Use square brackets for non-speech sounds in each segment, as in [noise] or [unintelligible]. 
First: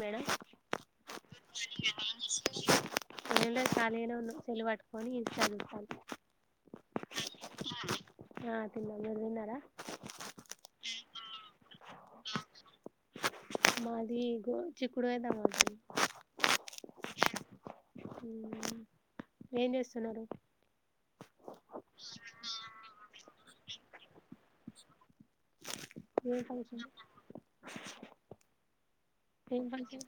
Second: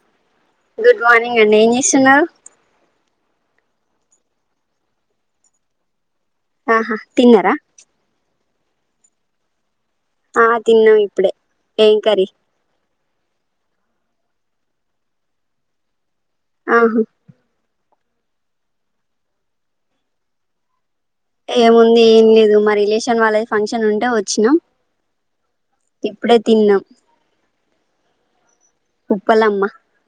madam good morning అండి ఏం జేసున్నారు ఏం లేదు ఖాళీగనే వున్న సెల్ వట్టుకొని చదువుతన్న ఆహా తిన్నర ఆ తిన్న మీర్ తిన్నరా ఆ తిన్నం ఇప్పుడే ఏం కరి మాది గో చిక్కుడు టమాట ఆహ ఊ ఏం చేస్తున్నారు ఏముంది ఏం లేదు మా రిలేషన్ వాళ్ళది ఫంక్షన్ ఉంటే వచ్చినా ఏ ఫంక్షను ఏం ఉప్పలమ్మ ఫంక్షన్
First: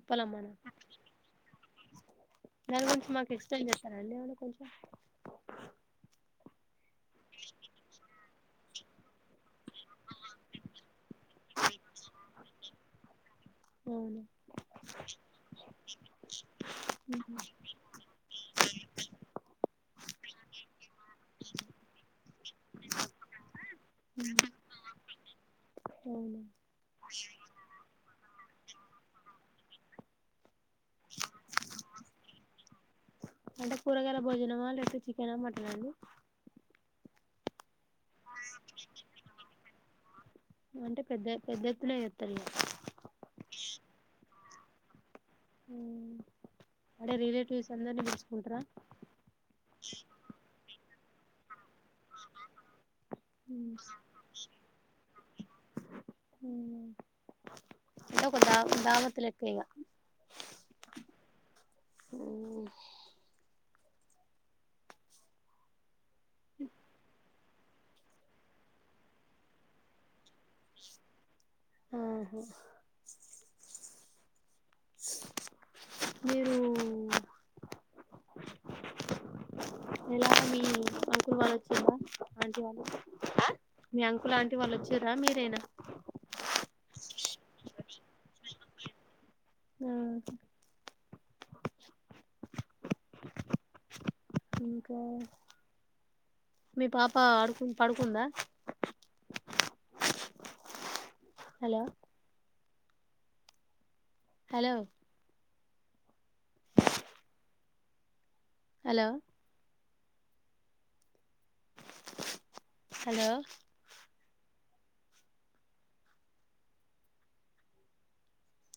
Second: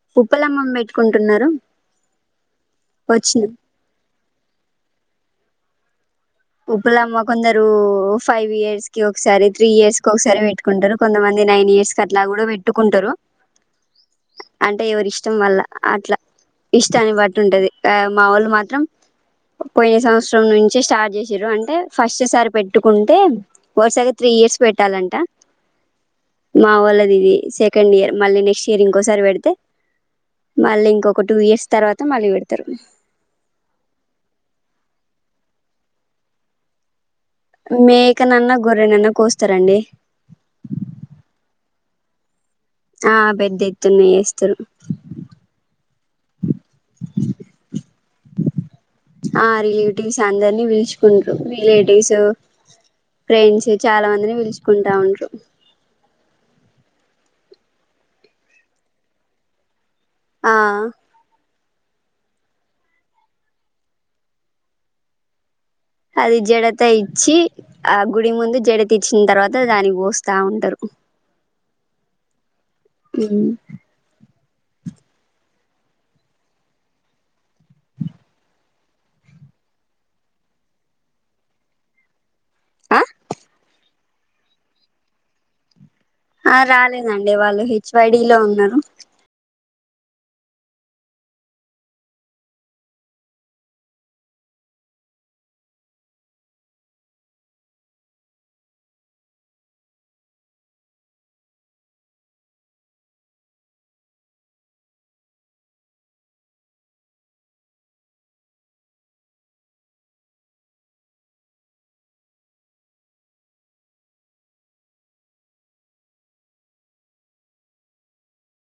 ఉప్పలమ్మనా ఉప్పలమ్మం పెట్టుకుంటున్నరు దాని గురించి మాకు ఎక్సప్లయిన్ చేస్తారండి ఏమన్న కొంచెం ఉప్పలమ్మ కొందరు ఫైవ్ ఇయర్స్ కి ఒకసారి త్రీ ఇయర్స్ కి ఒకసారి పెట్టుకుంటారు కొంతమంది నైన్ ఇయర్స్ కట్లా కూడా పెట్టుకుంటారు అవునా అంటే ఎవరిష్టం వల్ల అట్లా ఇష్టాన్ని బట్టి ఉంటది మా వోళ్ళు మాత్రం పోయిన సంవత్సరం నుంచే స్టార్ట్ చేస్ జీరో అంటే ఫస్ట్ సారి పెట్టుకుంటే వరుసగా త్రీ ఇయర్స్ పెట్టాలంట అవునా మా వాళ్ళది ఇది సెకండ్ ఇయర్ మళ్ళీ నెక్స్ట్ ఇయర్ ఇంకోసారి పెడితే మళ్ళీ ఇంకొక టూ ఇయర్స్ తర్వాత మళ్ళీ పెడతారు అంటే కూరగాయల భోజనమా లేపోతే చికెనా మటనా అండి మేకనన్న గొర్రెనన్నా కూస్తారండి అంటే పెద్ద పెద్ద ఎత్తులే ఎస్తారు ఆ పెద్ద ఎత్తున చేస్తారు హ్మ్మ్ ఆ రిలేటివ్స్ అందరిని వోల్చ్ కంట్లో రిలేటివ్సు ఫ్రెండ్స్ చాలా మందిని పిలుచుకుంటా ఉంటారు ఉహు అదో దావతులెక్కు ఇగ ఆ ఉమ్ అది జడత ఇచ్చి ఆ గుడి ముందు జడ తిచ్చిన తర్వాత దానికి పోస్తా ఉంటారు ఆహా ఉమ్ మీరు ఎలా మీ అంకుల్ వాళ్ళు వచ్చిర్ర ఆంటీ వాళ్ళు ఆ మీ అంకులు ఆంటీ వాళ్ళు వచ్చిర్ర మీరేనా ఆ రాలేదండి వాళ్ళు హెచ్ వైడి లో ఉన్నారు ఆ ఇంకా మీ పాప ఆడుకు పడుకుందా hello hello hello hello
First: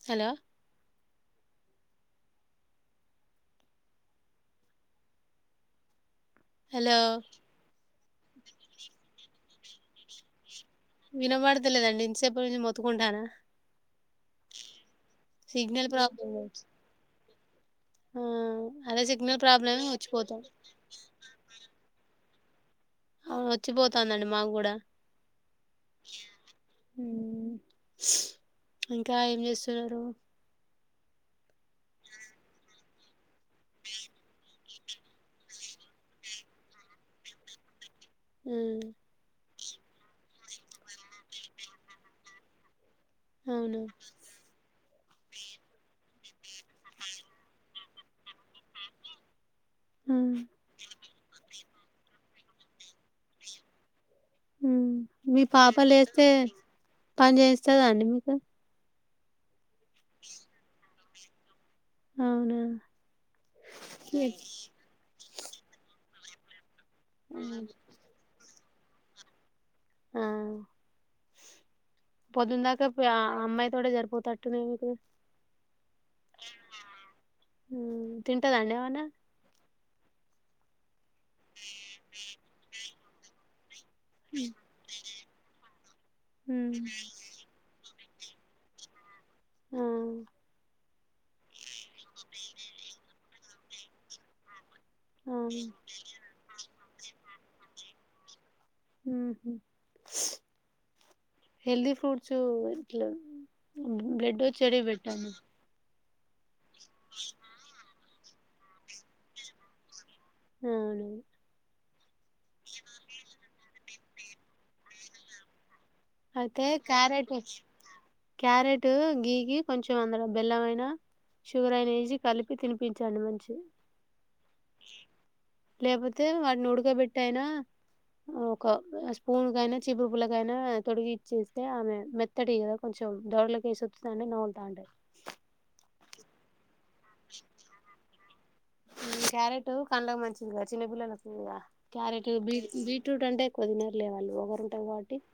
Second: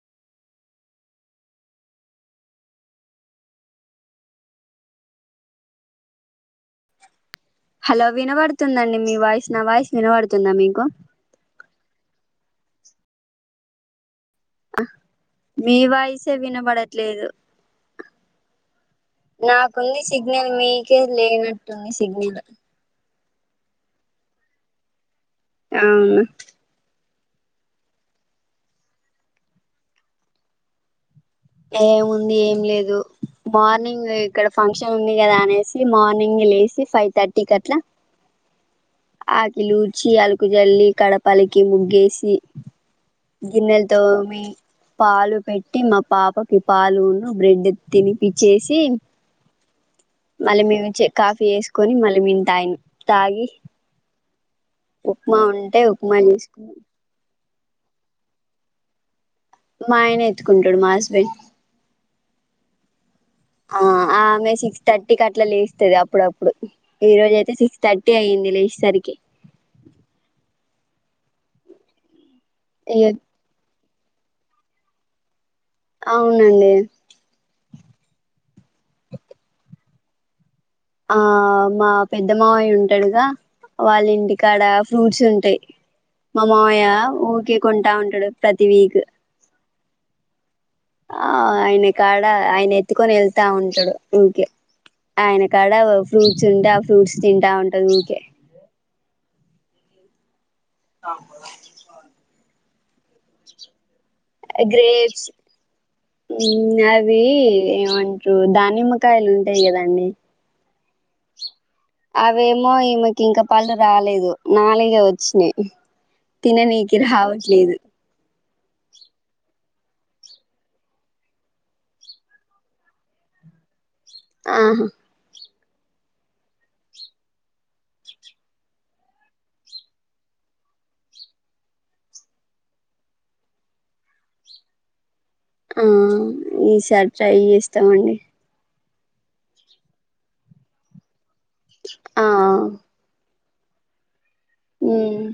hello hello hello వినబడుతుందండి మీ వాయిస్ నా వాయిస్ వినబడుతుందా మీకు వినబడతలేదండి ఇంతసేపట్నుంచి మొత్తుకుంటానా ఆ మీ సిగ్నల్ ప్రాబ్లం వాయిసే కావచ్చు వినబడట్లేదు ఆ అదే సిగ్నల్ ప్రాబ్లమే నాకుంది వచ్చిపోతాం సిగ్నల్ మీకే లేనట్టుంది సిగ్నల్ అవును వచ్చిపోతానండి మాకు కూడా అవును ఉమ్ ఇంకా ఏం చేస్తున్నారు ఏముంది ఏం లేదు మార్నింగ్ ఇక్కడ ఫంక్షన్ ఉంది కదా అనేసి మార్నింగే లేసి ఫైవ్ థర్టీ కట్లా ఉల్ ఆకులుడ్చి అలకు జెల్లీ కడప అలికి ముగ్గేసి అవును గిన్నెలతోమీ పాలు పెట్టి మా పాపకి పాలును బ్రెడ్ తినిపిచ్చేసి ఉమ్, మళ్ళీ మేము కాఫీ చేసుకొని మళ్ళీ మేను తాగినం తాగి ఉమ్ ఉప్మా మీ పాప ఉంటే ఉప్మా లేస్తే చేసుకున్నాం పని చేస్తందండి మీకు మా ఆయనేత్తుకుంటూడు మా హస్బెండ్ అవునా ఆ ఎ ఆమె సిక్స్ థర్టీకి అట్లా లేస్తుది అప్పుడప్పుడు ఈ రోజ అయితే సిక్స్ థర్టీ అయింది లేచేసరికి ఆ పొద్దున్ దాక ఇగ ఆ అమ్మాయి తోటే సరిపోతట్టు ఉంది మీకు అవును మే తింటదండి ఏమన్నా ఆ మా పెద్ద మావయ్య ఉంటాడుగా వాళ్ళ ఇంటికాడ ఫ్రూట్స్ ఉంటాయి మా ఉమ్, మామయ్య ఊరికే కొంటా ఉంటా ప్రతి వీక్ నవును ఆ ఆయన కాడ ఆయన ఎత్తుకొని వెళ్తా ఉంటాడు ఊకే ఆ ఆయన కాడ ఫ్రూట్స్ ఉంటే ఆ ఫ్రూట్స్ తింటా ఉంటది ఊకే మ్మ్ హెల్ది ఫ్రూట్స్ ఇట్లా బ్లెడ్డో [unintelligible] బెట్టామా మ్మ్ అవి ఏమంటారు దానిమ్మకాయలు ఉంటాయి కదండి అవును అవేమో ఈమెకి ఇంకా పళ్ళు రాలేదు నాలుగె వచ్చినాయి అయితే తినానికి క్యారెట్ రావట్లేదు క్యారెట్ గీకి కొంచెం అందలో బెల్లమైన షుగర్ అయినేసి కలిపి తినిపించండి మంచిగా ఆహా లేకపోతే వాటిని ఉడుకబెట్టా అయినా ఒక స్పూన్ కైన చిపురు పుల్లకైనా తొడిగి ఇచ్చేస్తే ఆమె మెత్తటిది కదా కొంచెం దొడలకేసి వొత్తుతాంటే నములుతాంటది ఆ ఈసారి ట్రై చేస్తామండి క్యారెట్ పండ్లకు మంచిది కదా చిన్నపిల్లలుకు క్యారెట్ ఆ బీ బీట్రూట్ అంటే పొయినారులే వాళ్ళు ఒకరు ఉంటాం కాబట్టి ఉమ్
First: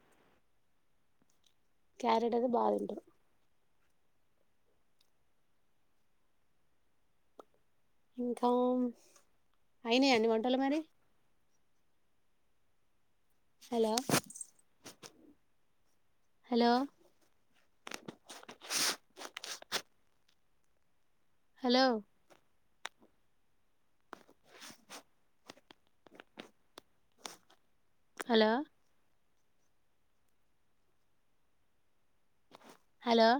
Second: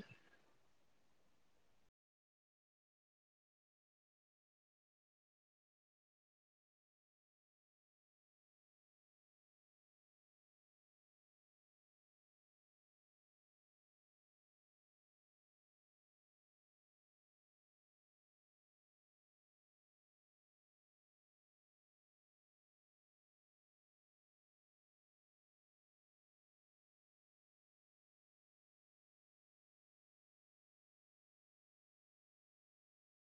క్యారెట్ అయితే బాగ తింటాది ఇంకా అయినాయ అండి వంటలు మరి hello hello hello hello hello